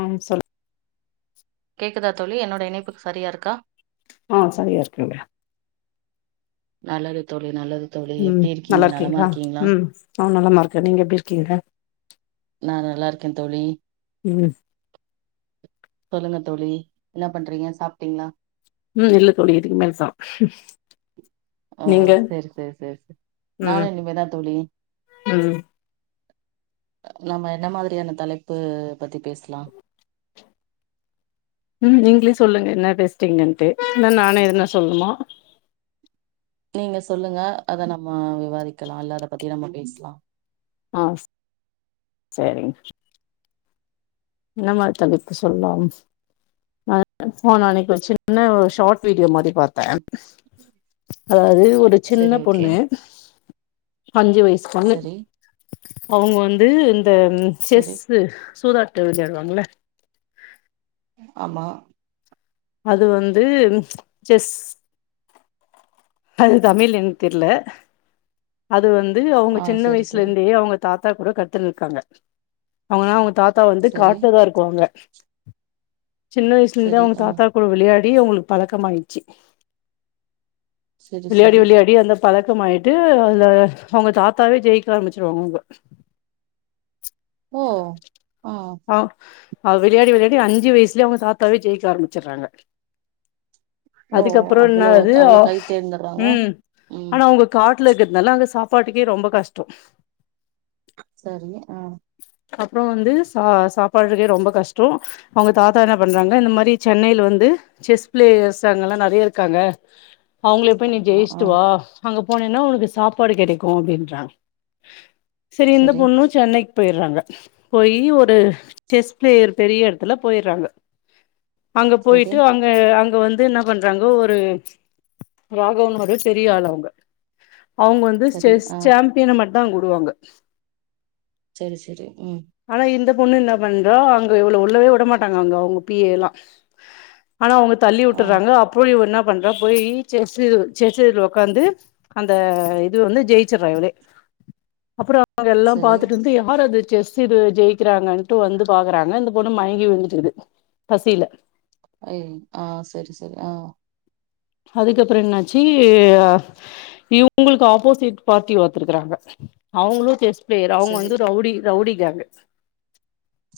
ஆ சொல்லு கேக்குதா தோழி என்னோட இணைப்புக் சரியா இருக்கா ஆ சரியா இருக்குங்க நல்லது தோழி நல்லது தோழி ம் எப்டி இருக்கீங்க நலமா நல்லாருக்கிங்ளா இருக்கீங்களா ம் நா நலமா இருக்க நீங்க எப்டி இருக்கிங்க நா நல்லா இருக்கே தோழி ம் சொல்லுங்க தோழி என்ன பண்றிங்க சாப்ட்டிங்ளா ம் இல்ல தோழி இதுக்கு மேலதா ஓ செர் செர் செர் செர் ம் நானு இனிமேதா தோழி ம் நாம என்ன மாதிரியான தலைப்பு பத்தி பேசலா ம் நீங்களே சொல்லுங்க என்ன பேசறிங்கன்ட்டு இல்ல நானே எதுனா சொல்னுமா நீங்க சொல்லுங்க அத நம்ம விவாதிக்கலா இல்ல அத பத்தி நம்ம பேசலா ஆஹ் சரிங்க என்ன மாரி தலைப்பு சொல்லாம் நா [unintelligible] ஃபோன்ல அன்னைக்கி சின்ன ஷார்ட் வீடியோ மாரி பார்த்த அதாவது ஒரு சரி சின்ன ஓகே பொண்ணு அஞ்சு வயசுப் பொண்ணு சரி அவங்க வந்து ந்த சரி செஸ்சு சூதாட் ட்ட விளயாடுவாங்கல்ல ஆமா அது வந்து ம்ச் செஸ் அது தமிழ் எனக் தெர்ல அது வந்து து அவங்க ஆ சின்ன சரி வயசுல சரி இருந்தே அவங்க தாத்தா கூட கத்துண்ட் இருக்காங்க அவங்க அவங்க தாத் த்தா வந்து சரி காட்டுலதா இருக்குவாங்க சின்ன வயசுல இருந்து சரி அவங்க ஆ தாத்தா கூட விளையாடி அப்பிடியே அவங்களுக்கு பழக்கம் ஆயிடுச்சி சரி விளையாடி சரி விளையாடி அந்த பழக்கமாயிட்டு அதுல அவங்க தாத்தாவே ஜெயிக்க ஆரம்பிச்சிருவாங்க உங்க ஓ ஆஹ் ஆஹ அவ் விளையாடி விளையாடி அஞ்சு வயசுலயே அவுங்க தாத்தாவே ஜெயிக்க ஆரம்பிச்சிடுறாங்க ஓ அதுக்கப்ரோ அவ்ளோ என்னது அவ்ளோ கை தேர்ந்தர்றாங்க உம் ம் ஆனா உங்க காட் ல இருக்கிறதுனால அங்க சாப்பாட்டுக்கே ரொம்ப கஷ்டோ சரிங்க ஆஹ் அப்ரோ வந்து ஆஹ் சாப்பாடுறக்கே ரொம்ப கஷ்டோ அவங்க தாத்தா என்ன பண்றாங்க இந்த மாரி சென்னையில வந்து செஸ் பிளேயர்ஸ் அங்கெல்லா நெறைய இருக்காங்க அவங்கள போய நீ ஆமா ஆ ஜெயிட்டுவா அங்க போனேன்னா உனக்கு சாப்பாடு கிடைக்கு அப்பிடின்றாங்க சேரி இந்த சரி பொண்ணு சென்னை போயிருறாங்க போய் ஒரு ஒரு செஸ் பிளேயர் பெரிய இடத்துல போயிருறாங்க அங்க சரி போயிட்டு அங்க அங் வந்து என்ன பண்றாங்க ஒரு [unintelligible] பெரிய ஆள் அவுங்க அவுங்க வந்து சரி செஸ் ஆ சாம்பியன் மட் தான் கூடுவாங்க சரி சரி உம் பொண்ணு என்ன பண்றோ அங்க இவள உள்ளவே விடமாட்டாங்க அங்க அவுங்க பி ஏ லா ஆனா அவங்க தள்ளி ஆ விட்டுறாங்க அப்றோ இவ எனப் பண்ற போய் செஸ்சு செஸ் சீட்ல உக்காந்து அந்த இது வந்து ஜெயிச்சிடுறா இவளே அப்றோ அங்க எல்லா சரி பாத்துட்டு இருந்து யார் அது செஸ் இது ஜெய் கிறாங்கன்னு டு வந்து பாக்குறங்க இந்த பொண் மயங்கி விழுதிட்டுருக்குது பசில ஐ ஆஹ் சரி சரி ஆஹ் அதுக்கப்புறம் என்னாச்சு இவங்களுக்கு ஆப்போசிட் பார்ட்டி ஒருத்தர் இருக்காங்க அவங்களும் செஸ் வே அவுங்க சரி வந்து ரவுடி ரவுடி கேங்கு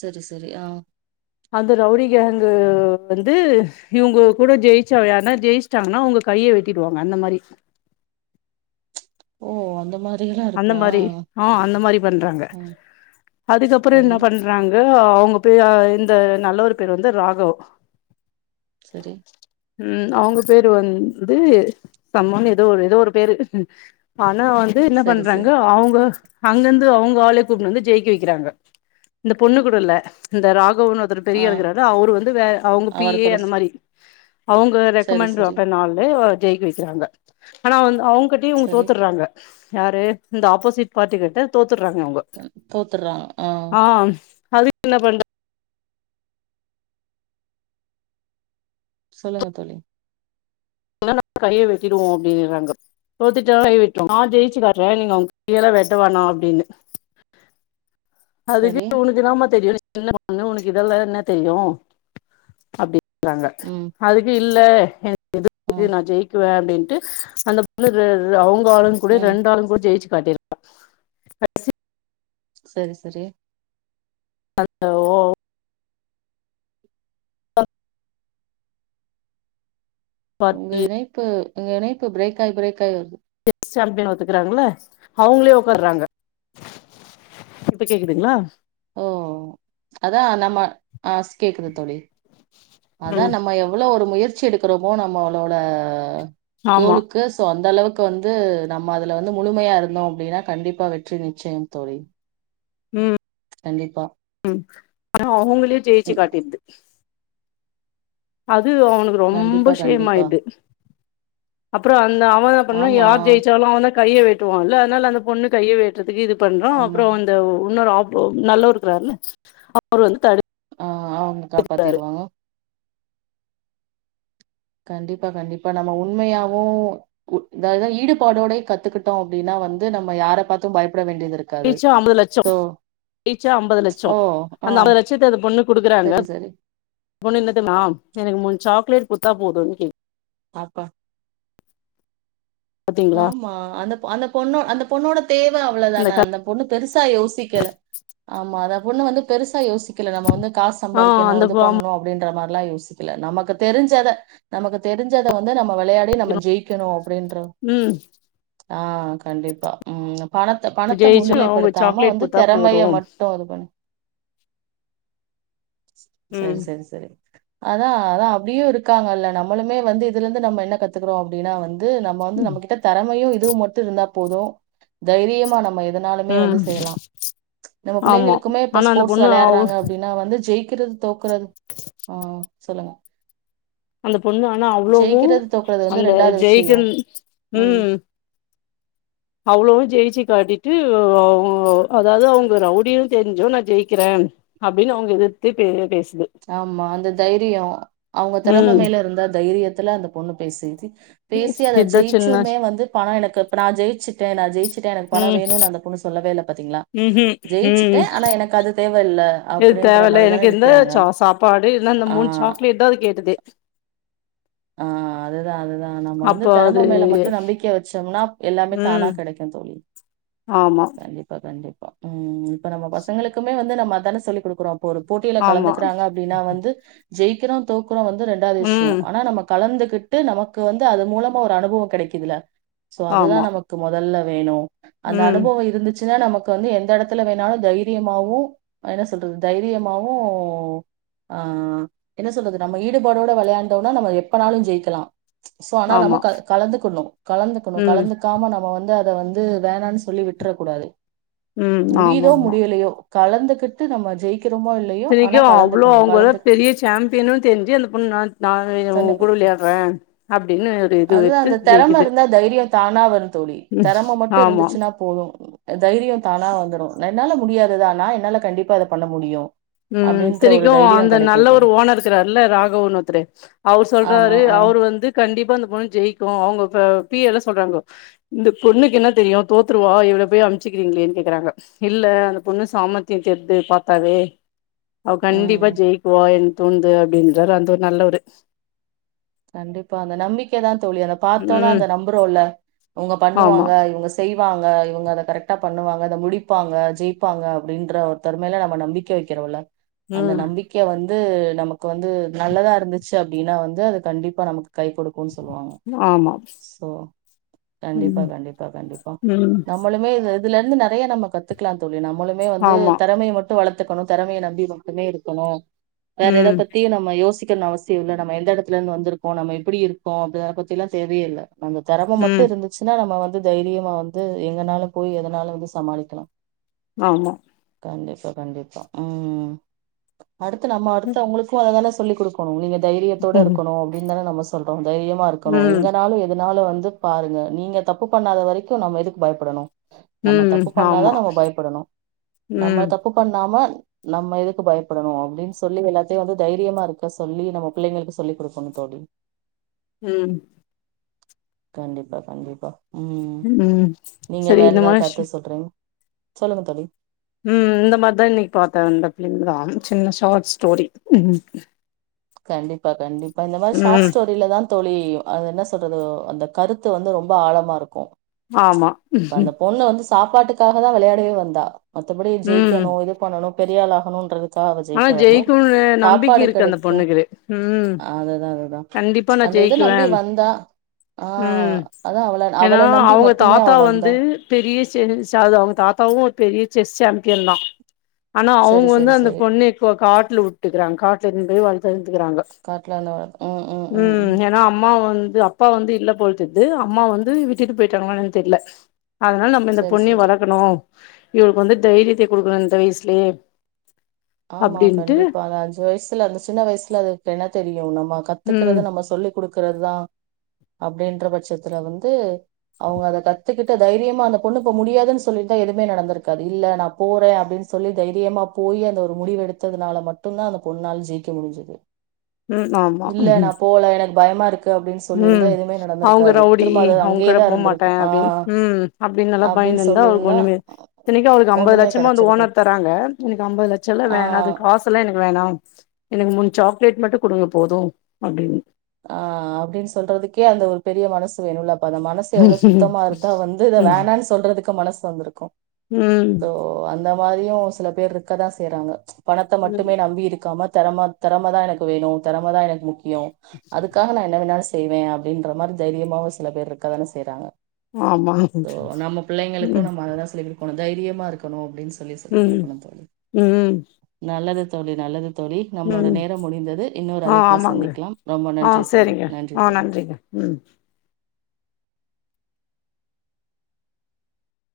சரி சரி ஆஹ் அந்த ரவுடி கேங்கு வந்து இவங்கோ கூட ஜெயிச்சுவெளயாண்டா ஜெயிச்சிட்டாங்கனா அவுங்க கைய வெட்டிடுவாங்க அந்த மாரி ஓ அந்த மாரி அந்த மாரி ஆஹ் அந்த மாரி பண்றாங்க ம் அதுக்கப்றோ சரி என்ன பண்றாங்க ஓ அவுங்க போய் இந்த நல்லவரு பேரு வந்து ராகவ் சரி உம் அவங்க பேரு வந்து சம்மனு எதோ எதோ ஒரு பேரு ஆ ன்னோ வந்து என்னா பண் சரி எங்க சரி அவுங்க அங்கருந்து அவங்க ஆலயே கூட்டு வந்து ஜெயிக்க வக்கிறாங்க இந்த பொண்ணு கூட இல்ல இந்த ரா ங்க இன்னொருத்தரு ஆ பெரிய இருக்குறாரு அவுரு வந்து வே அவுங்க பி அவரு ஏ கூட அந்த ஸ்- மாரி அவங்க சரி ரெக்கமெண்ட்டு சரி பண்ண ஆளு ஜெயிக்க வக்கிறாங்க ஆனா வந்து அவுங் கட்டி இவுங்க சரி தோத்தர்றாங்க யாரு இந்த ஆப்போசிட் பார்டிகள்ட தோத் த்துறாங்க அவுங்க தோத்துர்றாங்க ஆ ஆஹ் அது என்ன பண்றது சொல்லுங்க தோழி கைய வெட்டிடுவோ அப்டிகிறாங்க தோத்துட்டா கைய வெட்டுவோ நா ஜெயிச்சி காட்றே நீங்க அவுங்க கையல வெட்டவேனா அப்டின்னு சரி அதுக்குனு உனக்குதாமா தெரியுறே என்ன பண்ண உனக்கு இதெல்ல என்ன தெரியு அப்டி அங்க ம் அதுக்கு இல்ல எ ம் [unintelligible] நா ஜெயிக்குவே அப்டின்ட்டு அந்த பொண்ணு அவுங் ஆளும் கூட ம் ரெண்டாலு கூட ஜெயிச்சி [unintelligible] சரி சரி அந்த ஓ ஒங்க இணைப்பு உங்க இனைபு பிரேக்காய் பிரேக்காய் வருது செஸ் சாம்பியன் ஒத்துக்கறாங்கள அவுங்களே ஒக்கார்றாங்க இப்ப கேக்குதுங்களா ஓ அதா நம்ப ஆஹ் கேக்குது தோழி அதா ம் நம்ப எவ்ளோ ஒரு முயற் ச்சு எடுக்கறப்போ நம்ம அவளோட ஆமா கோலுக்கு சோ அந்த அளவுக் க்கு வந்து நம்ம அதுல வந்து முழுமையா இருந்தோ அப்படின்னா கண்டிப்பா வெற்றி நிச்சயம் தோழி உம் கண்டிப்பா ம் ஆனா அவங்களே ஜெயிச்சு ம். காட்டிருது ஆ து அவனுக்கு ரொம்ப கண்டிப்பா, கண்டிப்பா. ஷேமாயிட்து அப்புறோ அந்த அவன் பண்ண ஆமா, யார் ஜெயிச்சாலு அவன் தா கைய வெட்டுவல அதனால அந்த பொண்ணு கைய வெ த்துக்கு இது பண்றோ ஆமா. அப்ரோ இந்த இன்னொரு ஆப் நல்லா இருக்குறார்ல அப்றோ என் ஆஹ் அவங்க காப்பாத்திருவாங்க கண்டிப்பா கண்டிப்பா நம்ம உண்மையாவு தாது ஈடுபாடோட கத்துக்கிட்டோ அப்படின்னா வந்து நம்ம யார பார்த்து பயப் யிச்ச ஐம்பது லட்சோ யிச்ச ஐம்பது லட்சோ ஓ! அந்த ஆ. ஐம்பது லட்சத்த அந்த பொண்ணுக்கு குடுக்கறாங்க சரி அந்த சரி பொண்ணுன்னா தெர்மா எனக் மூணு சாக்லேட் தா போதுனு கேக்குது ஆப்பா பாத்தீங்களா ஆமா அந்தப் அந்தப் பொண்ணு அந்தப் பொண்ணோடப் தேவை இந்த அவ்வளவுதானா க அந்த பொண்ணு பெருசா யோசிக்கல ஆமா அதா ஒண்ணு வந்து பெருசா யோசிக் இதுல நம்ம வந்து காச ஆ சம்பாதிக்கணும் அந்த இது பண்ணணும் அப்படின்ற மார் க்லா யோசிக்கல நமக்கு தெரிஞ்சதை நமக்கு தெரிஞ்சதை வந்து நம் ம்ம விளையாடி நம்ம ஜெயிக்கணும் அப்படின்ற ம் ஆஹ் கண்டிப்பா உம் பணத்த பணத்த ஜெயிச்சு அவங்க முன்னிலைப்படுத்தாம சாக்லேட் வந்து குடுத்தா போது திறமைய மட்டு இது பண்ணு சரி ம் சரி சரி அதான் அதான் அப்படியும் இருக்காங்கல்ல நம்ளுமே வந்து இதுல இருந்து நம்ம என்ன கத்துக்கறோம் அப்படின்னா வந் து நம்ம வந்து நம் தெறமையும் இதுவும் மட்டும் இருந்தா போதும் தைரியமா நம்ம எதனாலுமே வந்து ம் செய்யலாம் நம்ம ஆமா பிள்ளைங்களுக்குமே இப்ப ஆனா அந்த ஸ்போர்ட்ஸ் பொண்ணு அவ் விளையாடுறாங்க அப்டின்னா வந்து ஜெய்க் க்கிறது தோக்குறது ஆஹ் சொல்லுங்க அந்த பொண்ணு ஆனா அவ்ளோவு ஜெயிக்கிறது, தோக்குறது வந்து அந்த விஷயம். ஜெய்க்கன் ம். ம்ஹ் அவ்ளோவு ஜெய்ச்சு காட்டிட்டு ஒ அதாது அவங்க ரவ்டியு தெரிஞ்சு நா ஜெய்க்கிற அப்டின் அவங்க எதிர்த்து பே பேச ஆமா அந்த தைரியோ அவங்க திறம ம் மேல இருந்த தைரியத் துல அந்த பொண்ணு பேசுது பேசி அத இதா சின்ன ஜெயிச்சுமே வந்து பணோ எனக்கு இப்ப நா ஜெய்ச்சு நா ஜெய்ச்சிட்ட எனக்கு பணோ ம் வேணுனு அந்த பொண்ணு சொல்லவே ல பாத்தீங்ளா ம்ஹும் ஜெயிச்சுட்ட ம் ஆனா எனக்கு அது தேவயில்ல அப்டின்ற மாரி தான நிக்கிறாங்க பாடு இல்லனா இந்த ஆ மூண் சாக்லேட் தா அது கேட்டது ஆ அதுதா அதுதா நம்ம வந்து அப்போ தெறம அது மேல மட்டு நம்பிக்கய வச்சம்னா எல்லாமே தானா ம் கடைக்கு தோழி ஆமா கண்டிப்பா கண்டிப் ம் இப்ப நம்ம பசங்களுக்குமே வந்து நம்ம அதான சொல்லி குடுக்குறோம் ஒரு போட்டில ஆமா கலந்துக்குறாங்க அப்டின்னா வந்து ஜெய்க்கிரோ தோக் குறோ வந்து ரெண்டாது விஷ்யோ ம் ஆனா நமக் கலந்துகிட்டு நமக்கு வந்து அது மூலமா ஒரு அனுபவோ கடைக்குதுல சோ அதுதா ஆமா நமக்கு மொதல்ல வேணு அந்த ம் அனுபவோ இருந்துச்சு சுனா நமக்கு வந்து எந்த எடத்துல வேணாலு தைரியமாவு என்ன சொல்றது தைரியமாவு ஆ என்ன சொல்றது நம்ம ஈடுபாடோட வெளையாண்டோனா நம்ம பனாலு ஜெய்க்கலா சோ ஆனா நம்ம ஆமா கலந்துக்கணு கலந்துக்கணு ம் கலந்துக்காம நம்ம வந்து அத வந்து வேணானு சொல்லி விட்ர கூடாது ம் ஆமா முடியுதோ ஆமா முடியலையோ கலந்துகிட்டு நம்ம ஜெய் இத்தனைக்கு அவ்ளோ அவங்கள பெரிய சாம்பியனு தெரிஞ்சு அந்த பொண்ணு நா உ கூட விளையாட்ற அப்டின்னு ஒரு இது அதுதா எத்து அந்த தெறம ஜெய்க்குது இருந்தா தைரியோ தானா வர் தோழி தெறம மட்டு இருந்துச்சுனா போது தைரியோ தானா வந்துடு என்னால முடியாததா நா என்னால கண்டிப்பா இத பண்ண முடியு ம் அப்டின்ற ஒரு சனைைக்கு தைரியோ அந்த கெடைக்கு நல்ல ஒரு தோழி ஓனர் இருக்கிறாருல ராகவனு ஒருத்தரு அவர் ஆமா சொல்றாரு ஆ அவரு வந்து கண்டிப்பா அந்த பொண்ணு ஜெயிக்கு அவங்க இப்ப பி எல்லா சொல்றாங்கோ இந்த பொண்ணுக்கு என்ன தெரியும் தோத்துருவா எவ்வளோ போய் அமுச்சுிக்கிறீங்களேன்னு கேக்குறாங்க இல்ல அந்த பொண்ணு சாமர்த்தியம் தெருது பார்த்தாவே அவ கண்டிப்பா ம் ஜெயிக்குவ தோணந்து அப்படின்ற வந்து நல்ல ஒரு கண்டிப்பா அந்த நம்பிக்கதா தோழி அத பார்த்தோன ம் அந்த நம்புரோ ல அவுங்க ஆமா பண்ணுவாங்க இவங்க செய் ங்க இவங்க அதை கரெக்டா பண்ணுவாங்க அத முடிப்பா ஜெயிப்பாங்க அப்படின்ற ஒரு தருமையில நம்ம நம்பிக்கை வைக்கிறோம்ல்ல அந்த ம் நம்பிக்கையை வந்து து நமக்கு வந்து நல்லதா இருந்துச்சு அப்படின்னா வந்து அது கண்டிப்பா நமக்கு கைகொடு கு சொல்லுவாங்க ஆமா சோ கண்டிப்பா ம் கண்டிப்பா கண்டிப்பா ம் நம்மளுமே இது இதுல இருந்து நெறய நம்ம கத்துக்கலா தோழி நம்மளுமே வந்து ஆமா தெரமைய மட்டும் வளர்த்து கத்துக்கணு தெரமைய நம்பி மட்டுமே இருக்கணு வேற எத ம் பத்தியு நம்ம யோசிக்க அவசியம் இல்ல நம்ம எந்த இடத்து ல இருந்து வந்துருகோ நம்ம எப்படி இருக்கோ அப்படி அத பத்திலா தேவயே இல்ல அந்த திறம மட்டு ம் இருந்துச்சுன்னா நம்ம வந்து தைரியமா வந்து எங்கனாலு போய் எதனாலு வந்து சமாளிக்கலா ஆமா கண்டிப்பா கண்டிப்பா ம் அடுத்து நம்ம அடுத்து அவங்களுக்கும் அததான சொல்லி கொடுக்கணும் நீங்க தைரியத்தோடு இரு ம் அப்டின்னு தான நம்ம சொல்றோ தைரியமா இருக்கணு ம் எங்கனாலும் எத என்னால வந்து பாருங்க நீங்க தப்பு பண்ணாத வரைக்கும் நம்ம எதுக்கு பயப்படணும் நம்ம ம் தப்பு ஆமா பண்ணாதான் நம்ம பயப்படணும் நம்ம ம் தப்பு பண்ணாம நம்ம எதுக்கு பயப்படணும் அப்படின்னு சொல்லி எல்லாத்தையும் வந்து தைரியமா இருக்க சொல்லி நம்ம பிள்ளைங்களுக்கு சொல்லி் குடுக்கனு தோழி ம் கண்டிப்பா கண்டிப்பா ம் நீங்க சரி வேற இந்த ஏதாவது மாரி ஷ் கருத்து சொல்றீங்க சொல்லுங்க தோழி உஹம் இந்த மாதிரிதான் இன்னைக்கு பார்த்தேன் அந்த பிலிம் தான் சின்ன ஷார்ட் ஸ்டோரி உ கண்டிப்பா கண்டிப்பா. இப்ப இந்த மாதிரி ஷார்ட் ஸ்டோரியில தான் தோழி அது என்ன சொல்றது அந்த கருத்து வந்து ரொம்ப ஆழமா இருக்கும். ஆமா. இப்ப அந்த பொண்ணு வந்து சாப்பாட்டுக்காக தான் விளையாடவே வந்தா மற்றபடி ம் ஜெக்கணும் இது பண்ணணும் பெரியால் ஆகணும்ன்றது ஆனா ஜெயிக்க வரல ஜெயிக்கும்னு நம்பிக்கை சாப்பாடு இருக்கு அந்த கிடைக்கும் பொண்ணுக்கு ம் அதான் அதுதான் கண்டிப்பா நா அந்த இத ஜெயிக்குவே நம்பி வந்தா ஆஹ் ம் அத அவள அவளை நம்பி மட்டுமே அவ வந் இது பெரிய ச அவங்க தாத்தாவும் பெரிய செஸ் சாம்பியன் தான். ஆனா அவங்க செரி வந்து செரி அந்த செரி பொண்ணு காட்டுல விட்டுக்கிறாங்க காட்டுல இருந்து போய் வளர்த்து தந்துக்கிறாங்க காட்லான்னு ம் ம் ம் உம் ம் ஏன்னா அம்மா வந்து அப்பா வந்து இல்ல போ தெரியது அம்மா வந்து விட்டுட்டு போயிட்டாங்கு தெரியல அதனால நம்ம இந்த செரி பொன்னையும் செரி வளர்க்கணும் இவளுக்கு வந்து தைரியத்தை கொடுக்கணும் இந்த வயசுலயே ஆமா அப்டின்ட்டு கண்டிப்பா அந்த அஞ்சு வயசுல அந்த சின்ன வயசுல அதுக்கு என்ன தெரியும் நம்ம ம் கத்துக்கறிறது நம்ம சொல்லி குடுக்கறிறது தான் அப்படின்ற பட்சத்துல வந்து அவங்க அத கத்துக்கிட்டு தைரியமா அந்த பொண்ணு போ முடியாதுன்னு சொல்லிட்டுதான் எதுவுமே நடந்திருக்காது இல்ல நான் போறேன் அப்படின்னு சொல்லி தைரியமா போய் அந்த முடிவு எடுத்ததுனால மட்டும்தான் அந்த பொண்ணால் ஜெயிக்க முடிஞ்சது. ம் இல்ல நான் போல எனக்கு பயமா இருக்கு அப்டின்னு சொல்லியிருந்தா உஹம் எதுமே அவங்க நடந்திருக்காது ரவுடி திரும்ப அது அவங்ககட அங்கேயேதா இருந்திருக்கு போகமாட்டேன் ஆ அப்படின்னு உஹம் அப்படின்னு எல்லாம் அப்டின்னு பயந்துருந்தா அவளுக்கு சொல்லியிருந்தா ஒண்ணுமே இத்தன்னைக்கு அவளுக்கு ஐம்பது ஒண்ணுமே லட்சமா வந்து கெடச்சிருக்கு ஓனர் தராங்க இன்னைக்கு ஐம்பது லட்சம் சொல்ல ஆ வேண அது காச எல்லாம் எனக்கு வேணாம் எனக்கு மூணு சாக்லேட் மட்டும் கொடுங்க போதும் அப்படின் ஆஹ் அப்படின்னு சொல்றதுக்கே அந்த ஒரு பெரிய மனசு வேணும்ல அ மனசு எவ்வளவு சுத்தமா இருதா வந்து இத வேணான் சொல்றதுக்கு மனசு வந்திருக்கும். உஹம். அந்த மாதிரியும் சில பேர் இருக்கதான் செய்யறாங்க பணத்தை மட்டுமே ம் நம்பி இருக்காம திறமை திறமைதான் எனக்கு வேணும் திறமைதான் எனக்கு முக்கியம் அதுக்காக நான் என்ன வேனா செய்வேன் அப்படின்ற மாரி தைரியமா சில பேர் இருக்காதானே செய்றாங்க ஆமா உம் கொ தைரியமா இருக்கணும் அப்டின்னு சொல்லி சொல்லி கொடுக்கணும் தோழி ம் நல்லது தோழி நல்லது தொழி நம்மளோட ம் நேரம் முடிந்தது இன்னொரு அழைப்புல சந்திக்கலாம் நன்றி ஆஹ் தோழி சரிங்க நன்றி ஆஹ் தோழி நன்றிங்க உம்